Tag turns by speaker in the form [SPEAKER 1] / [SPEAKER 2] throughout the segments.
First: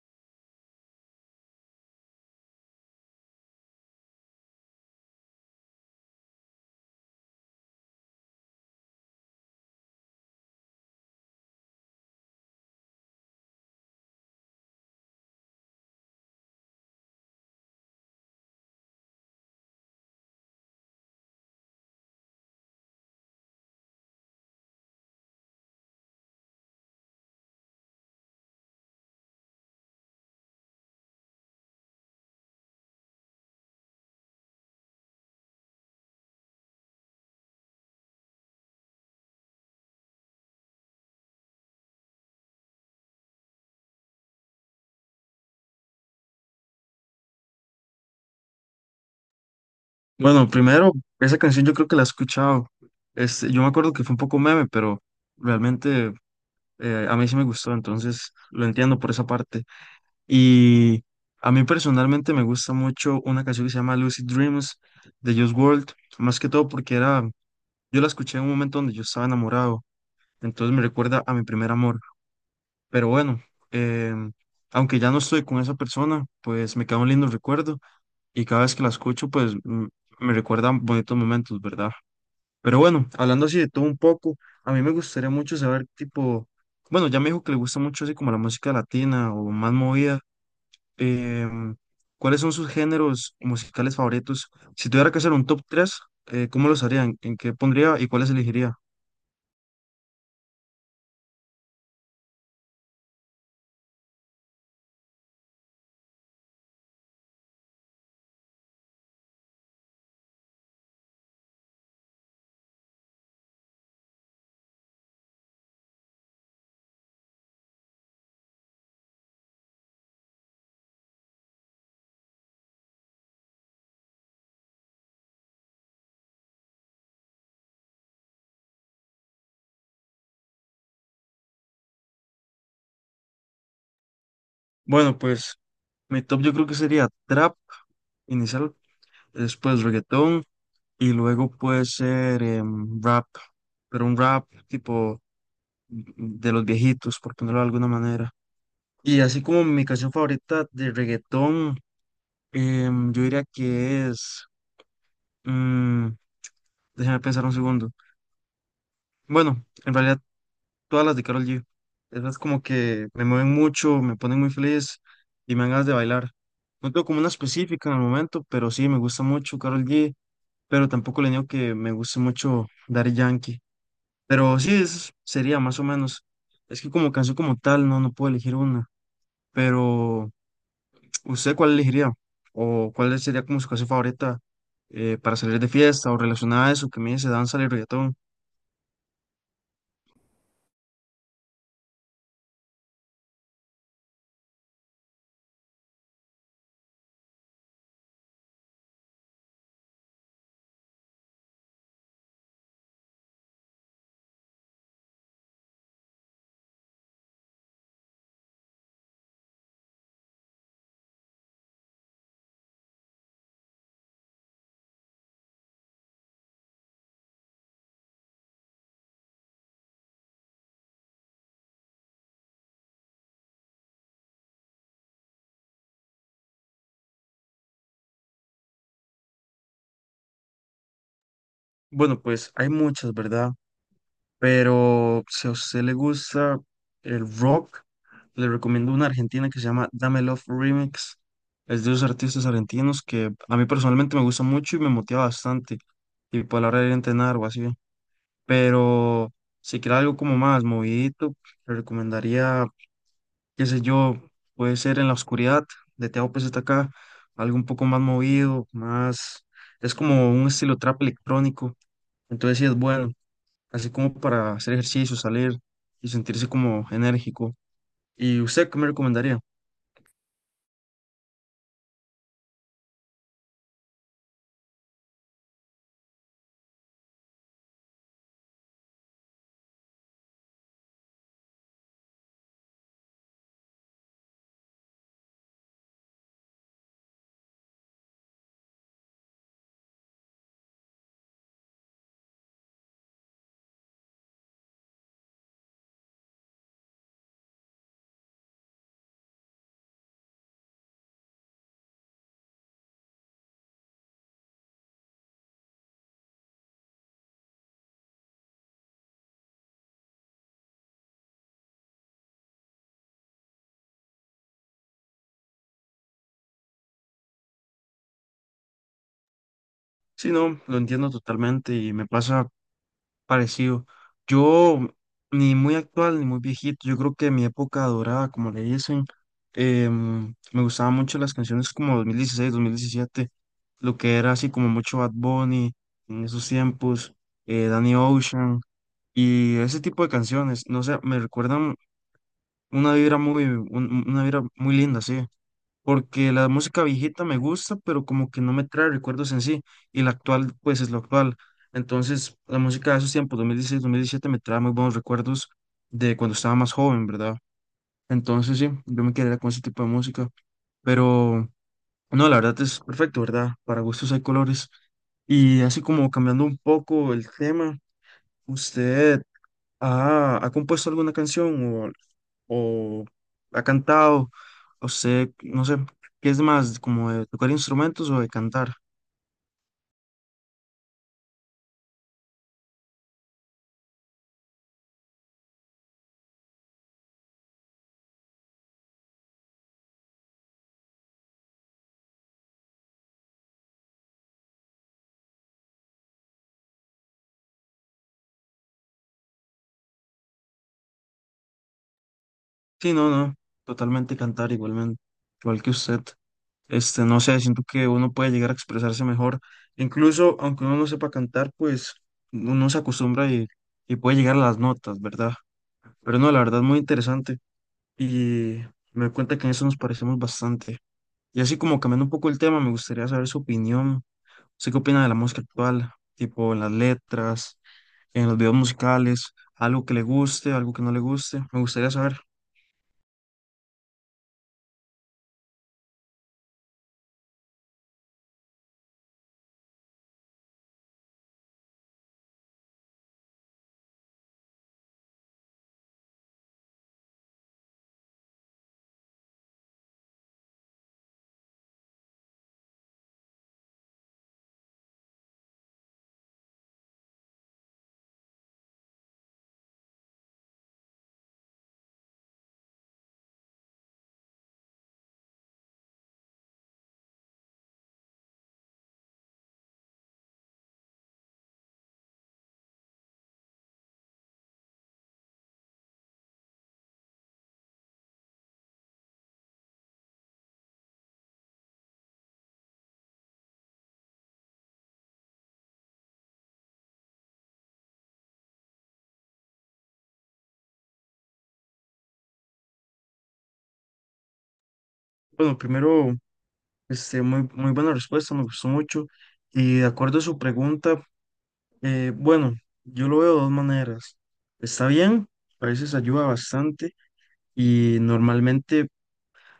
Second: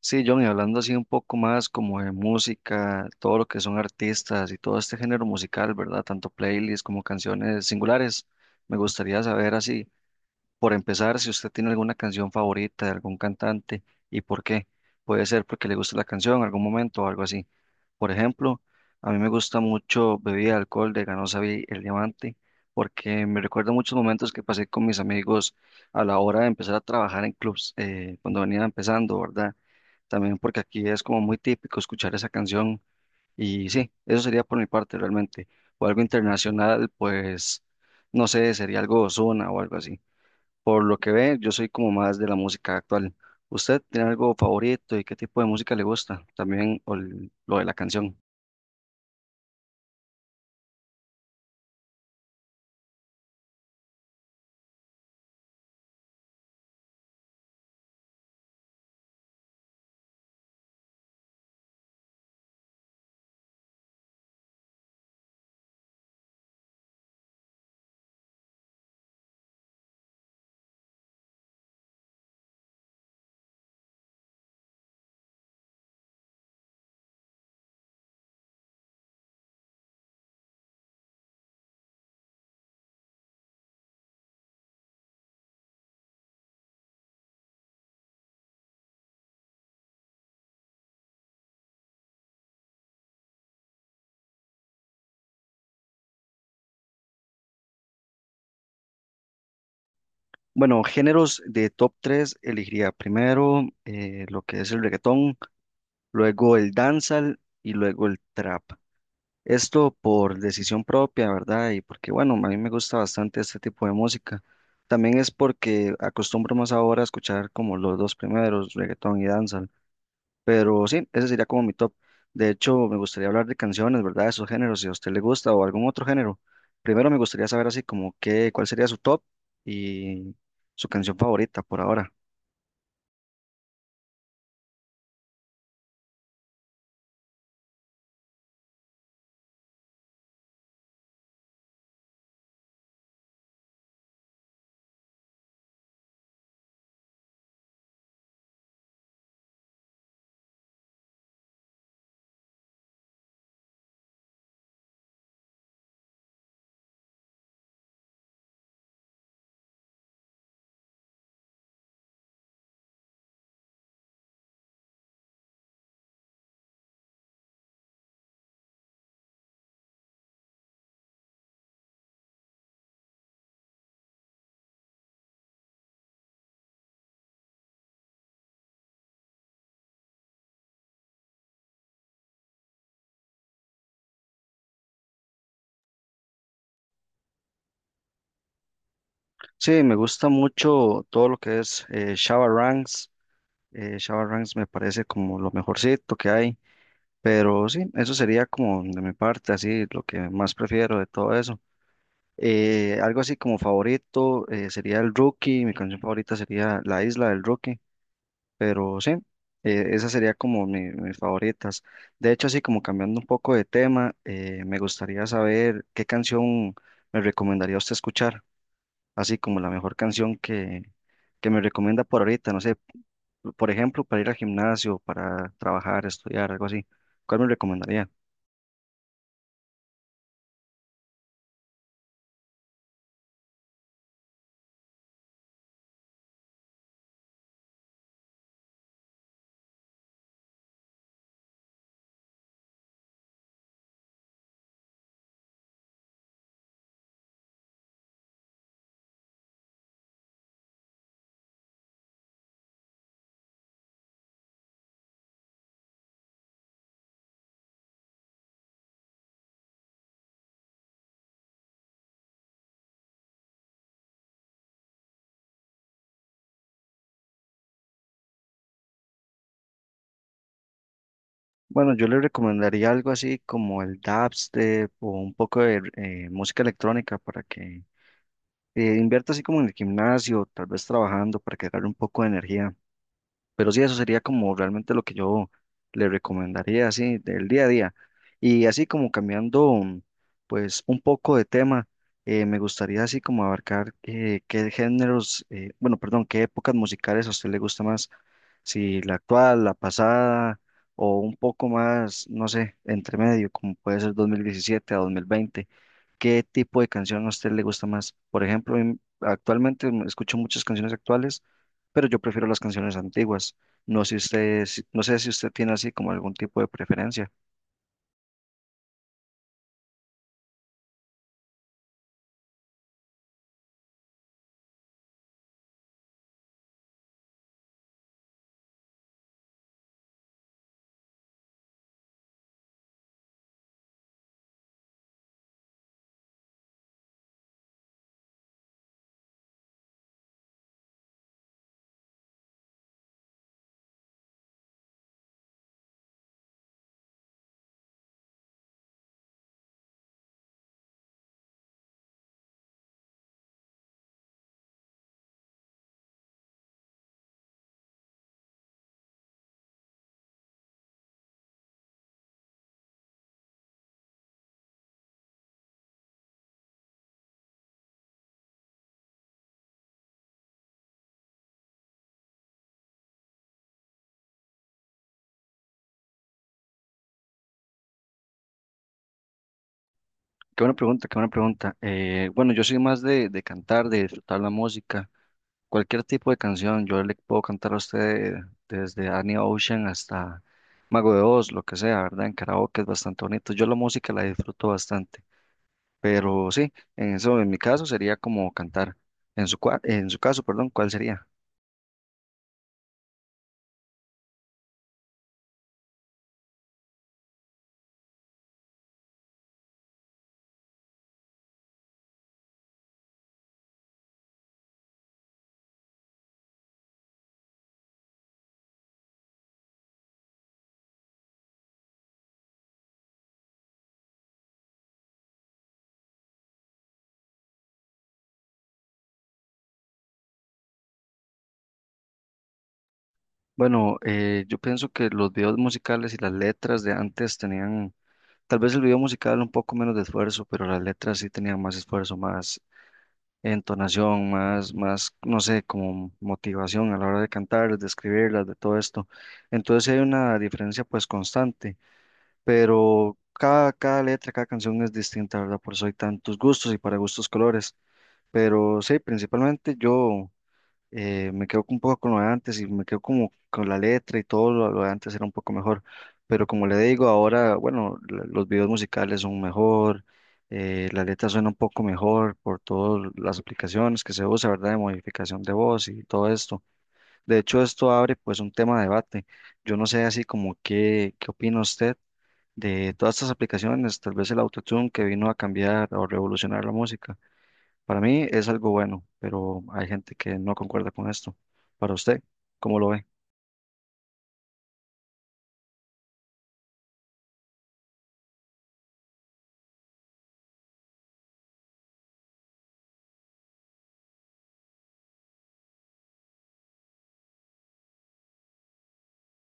[SPEAKER 1] Sí, John, y hablando así un poco más como de música, todo lo que son artistas y todo este género musical, ¿verdad? Tanto playlists como canciones singulares. Me gustaría saber así, por empezar, si usted tiene alguna canción favorita de algún cantante y por qué. Puede ser porque le gusta la canción en algún momento o algo así. Por ejemplo, a mí me gusta mucho Bebida de Alcohol de Ganosa Vi El Diamante porque me recuerda muchos momentos que pasé con mis amigos a la hora de empezar a trabajar en clubs, cuando venía empezando, ¿verdad? También porque aquí es como muy típico escuchar esa canción y sí, eso sería por mi parte realmente. O algo internacional, pues no sé, sería algo de Ozuna o algo así. Por lo que ve, yo soy como más de la música actual. ¿Usted tiene algo favorito y qué tipo de música le gusta? También o lo de la canción.
[SPEAKER 2] Bueno, primero, esa canción yo creo que la he escuchado. Este, yo me acuerdo que fue un poco meme, pero realmente a mí sí me gustó, entonces lo entiendo por esa parte. Y a mí personalmente me gusta mucho una canción que se llama Lucid Dreams de Just World, más que todo porque era, yo la escuché en un momento donde yo estaba enamorado, entonces me recuerda a mi primer amor. Pero bueno, em, aunque ya no estoy con esa persona, pues me queda un lindo recuerdo y cada vez que la escucho, me recuerdan bonitos momentos, ¿verdad? Pero bueno, hablando así de todo un poco, a mí me gustaría mucho saber, tipo, bueno, ya me dijo que le gusta mucho así como la música latina o más movida. em, ¿Cuáles son sus géneros musicales favoritos? Si tuviera que hacer un top 3, ¿cómo los haría? ¿¿En qué pondría y cuáles elegiría?
[SPEAKER 1] Bueno, géneros de top 3 elegiría primero lo que es el reggaetón, luego el dancehall y luego el trap. Esto por decisión propia, ¿verdad? Y porque, bueno, a mí me gusta bastante este tipo de música. También es porque acostumbro más ahora a escuchar como los dos primeros, reggaetón y danza. Pero sí, ese sería como mi top. De hecho, me gustaría hablar de canciones, ¿verdad? De esos géneros, si a usted le gusta o algún otro género. Primero me gustaría saber así como cuál sería su top y su canción favorita por ahora.
[SPEAKER 2] Bueno, pues mi top yo creo que sería trap inicial, después reggaetón y luego puede ser rap, pero un rap tipo de los viejitos, por ponerlo de alguna manera. Y así como mi canción favorita de reggaetón, yo diría que es. mm, Déjame pensar un segundo. Bueno, en realidad todas las de Karol G. Esas como que me mueven mucho, me ponen muy feliz y me dan ganas de bailar. No tengo como una específica en el momento, pero sí me gusta mucho Karol G. Pero tampoco le niego que me guste mucho Daddy Yankee. Pero sí, eso sería más o menos. Es que como canción como tal, no puedo elegir una. Pero ¿usted cuál elegiría? ¿O cuál sería como su canción favorita para salir de fiesta o relacionada a eso que me dice danza y reggaetón?
[SPEAKER 1] Sí, me gusta mucho todo lo que es Shabba Ranks. Shabba Ranks me parece como lo mejorcito que hay. Pero sí, eso sería como de mi parte, así lo que más prefiero de todo eso. Algo así como favorito sería el Rookie, mi canción favorita sería La Isla del Rookie, pero sí, esa sería como mis favoritas. De hecho, así como cambiando un poco de tema, me gustaría saber qué canción me recomendaría usted escuchar, así como la mejor canción que me recomienda por ahorita, no sé, por ejemplo, para ir al gimnasio, para trabajar, estudiar, algo así. ¿Cuál me recomendaría?
[SPEAKER 2] Bueno, pues hay muchas, ¿verdad? Pero si a usted le gusta el rock, le recomiendo una argentina que se llama Dame Love Remix. Es de los artistas argentinos que a mí personalmente me gusta mucho y me motiva bastante. Y por la hora de ir a entrenar o así. Pero si quiere algo como más movidito, le recomendaría qué sé yo, puede ser en la oscuridad de Teo acá, algo un poco más movido, más, es como un estilo trap electrónico, entonces sí es bueno, así como para hacer ejercicio, salir y sentirse como enérgico. ¿Y usted qué me recomendaría?
[SPEAKER 1] Bueno, yo le recomendaría algo así como el dubstep o un poco de música electrónica para que invierta así como en el gimnasio, tal vez trabajando para que agarre un poco de energía. Pero sí, eso sería como realmente lo que yo le recomendaría, así, del día a día. Y así como cambiando pues, un poco de tema, me gustaría así como abarcar qué géneros, bueno, perdón, qué épocas musicales a usted le gusta más, si la actual, la pasada, o un poco más, no sé, entre medio, como puede ser 2017 a 2020. ¿Qué tipo de canción a usted le gusta más? Por ejemplo, actualmente escucho muchas canciones actuales, pero yo prefiero las canciones antiguas. No sé usted, no sé si usted tiene así como algún tipo de preferencia.
[SPEAKER 2] Sí, no, lo entiendo totalmente y me pasa parecido. Yo, ni muy actual ni muy viejito, yo creo que mi época dorada, como le dicen, me gustaban mucho las canciones como 2016 2017, lo que era así como mucho Bad Bunny en esos tiempos, Danny Ocean y ese tipo de canciones, no sé, me recuerdan una vibra muy linda, sí porque la música viejita me gusta, pero como que no me trae recuerdos en sí, y la actual, pues es lo actual. Entonces, la música de esos tiempos, 2016, 2017, me trae muy buenos recuerdos de cuando estaba más joven, ¿verdad? Entonces, sí, yo me quedaría con ese tipo de música, pero no, la verdad es perfecto, ¿verdad? Para gustos hay colores. Y así como cambiando un poco el tema, ¿usted ha compuesto alguna canción o ha cantado, o sé, no sé, qué es más, ¿como de tocar instrumentos o de cantar?
[SPEAKER 1] Qué buena pregunta, qué buena pregunta. Bueno, yo soy más de cantar, de disfrutar la música, cualquier tipo de canción. Yo le puedo cantar a usted desde Annie Ocean hasta Mago de Oz, lo que sea, ¿verdad? En karaoke es bastante bonito. Yo la música la disfruto bastante. Pero sí, en eso en mi caso sería como cantar. En en su caso, perdón, ¿cuál sería?
[SPEAKER 2] Sí, no, no, totalmente cantar igualmente, igual que usted. Este, no sé, siento que uno puede llegar a expresarse mejor, incluso aunque uno no sepa cantar, pues uno se acostumbra y puede llegar a las notas, ¿verdad? Pero no, la verdad es muy interesante y me doy cuenta que en eso nos parecemos bastante. Y así como cambiando un poco el tema, me gustaría saber su opinión. ¿Usted qué opina de la música actual? Tipo en las letras, en los videos musicales, algo que le guste, algo que no le guste. Me gustaría saber.
[SPEAKER 1] Bueno, yo pienso que los videos musicales y las letras de antes tenían, tal vez el video musical un poco menos de esfuerzo, pero las letras sí tenían más esfuerzo, más entonación, más, no sé, como motivación a la hora de cantar, de escribirlas, de todo esto. Entonces sí hay una diferencia pues constante, pero cada letra, cada canción es distinta, ¿verdad? Por eso hay tantos gustos y para gustos colores. Pero sí, principalmente yo me quedo un poco con lo de antes y me quedo como con la letra y todo lo de antes era un poco mejor. Pero como le digo, ahora, bueno, los videos musicales son mejor, la letra suena un poco mejor por todas las aplicaciones que se usa, ¿verdad? De modificación de voz y todo esto. De hecho, esto abre pues un tema de debate. Yo no sé así como qué opina usted de todas estas aplicaciones, tal vez el autotune que vino a cambiar o revolucionar la música. Para mí es algo bueno, pero hay gente que no concuerda con esto. Para usted, ¿cómo lo ve?
[SPEAKER 2] Bueno, primero, este, muy buena respuesta, me gustó mucho. Y de acuerdo a su pregunta, bueno, yo lo veo de dos maneras. Está bien, a veces ayuda bastante y normalmente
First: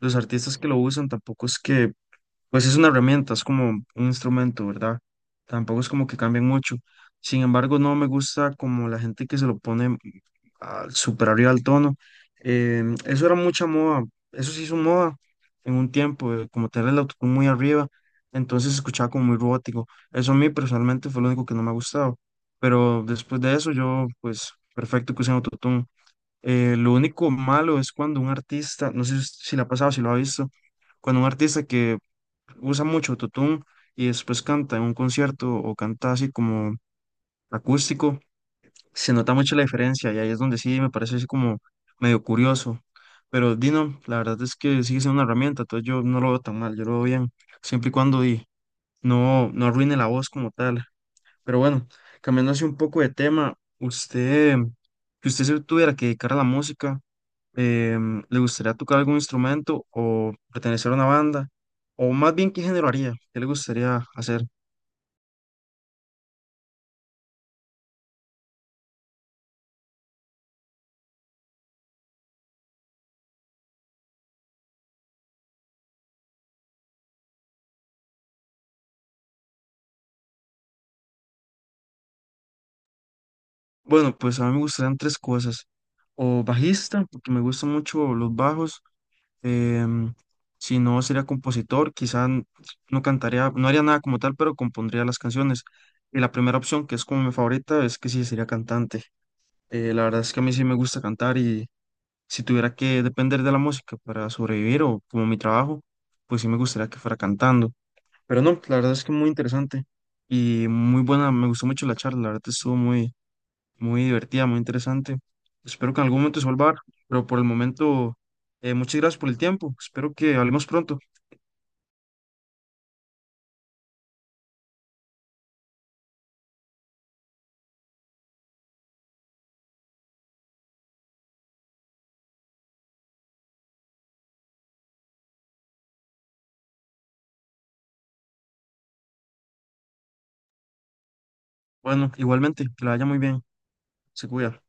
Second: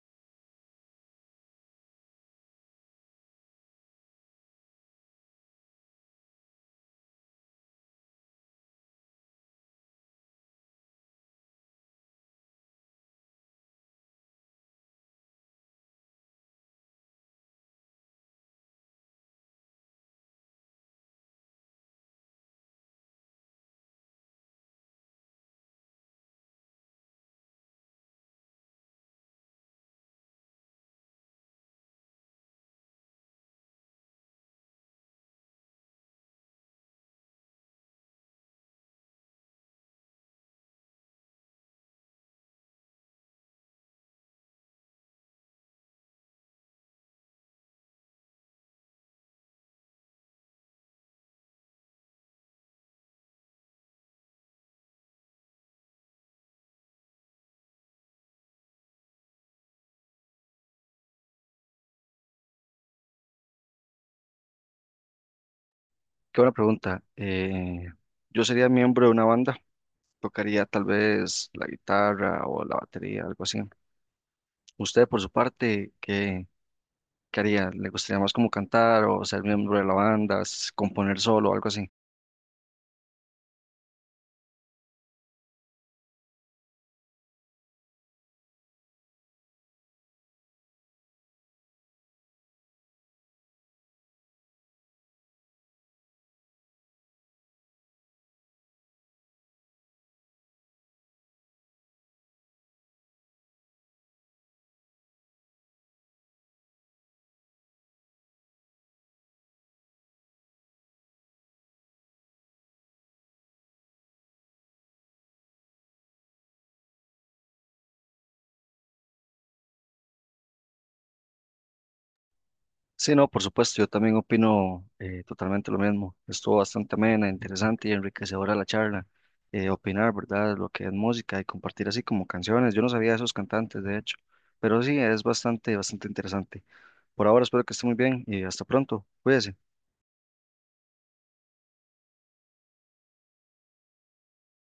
[SPEAKER 2] los artistas que lo usan tampoco es que. Pues es una herramienta, es como un instrumento, ¿verdad? Tampoco es como que cambien mucho. Sin embargo, no me gusta como la gente que se lo pone super arriba al tono. Eso era mucha moda, eso se hizo moda en un tiempo, como tener el autotune muy arriba, entonces se escuchaba como muy robótico. Eso a mí personalmente fue lo único que no me ha gustado. Pero después de eso, yo, pues, perfecto que usen autotune. Lo único malo es cuando un artista, no sé si la ha pasado, si lo ha visto, cuando un artista que usa mucho autotune y después canta en un concierto o canta así como acústico, se nota mucho la diferencia y ahí es donde sí me parece así como medio curioso. Pero Dino, la verdad es que sigue siendo una herramienta, entonces yo no lo veo tan mal, yo lo veo bien, siempre y cuando no arruine la voz como tal. Pero bueno, cambiando así un poco de tema, usted, si usted se tuviera que dedicar a la música, ¿le gustaría tocar algún instrumento o pertenecer a una banda? O más bien, ¿qué género haría? ¿Qué le gustaría hacer?
[SPEAKER 1] Qué buena pregunta. Yo sería miembro de una banda, tocaría tal vez la guitarra o la batería, algo así. Usted, por su parte, ¿qué haría? ¿Le gustaría más como cantar o ser miembro de la banda, componer solo, algo así?
[SPEAKER 2] Bueno, pues a mí me gustarían tres cosas. O bajista, porque me gustan mucho los bajos. em, si no, sería compositor. No cantaría, no haría nada como tal, pero compondría las canciones. Y la primera opción, que es como mi favorita, es que sí, sería cantante. La verdad es que a mí sí me gusta cantar. Si tuviera que depender de la música para sobrevivir o como mi trabajo, pues sí me gustaría que fuera cantando. Pero no, la verdad es que muy interesante y muy buena, me gustó mucho la charla, la verdad estuvo muy, muy divertida, muy interesante. Espero que en algún momento se vuelva a dar, pero por el momento, muchas gracias por el tiempo, espero que hablemos pronto.
[SPEAKER 1] Sí, no, por supuesto, yo también opino totalmente lo mismo. Estuvo bastante amena, interesante y enriquecedora la charla. Opinar, ¿verdad? Lo que es música y compartir así como canciones. Yo no sabía de esos cantantes, de hecho, pero sí, es bastante interesante. Por ahora espero que esté muy bien y hasta pronto. Cuídese.
[SPEAKER 2] Bueno, igualmente, que la vaya muy bien, se cuida.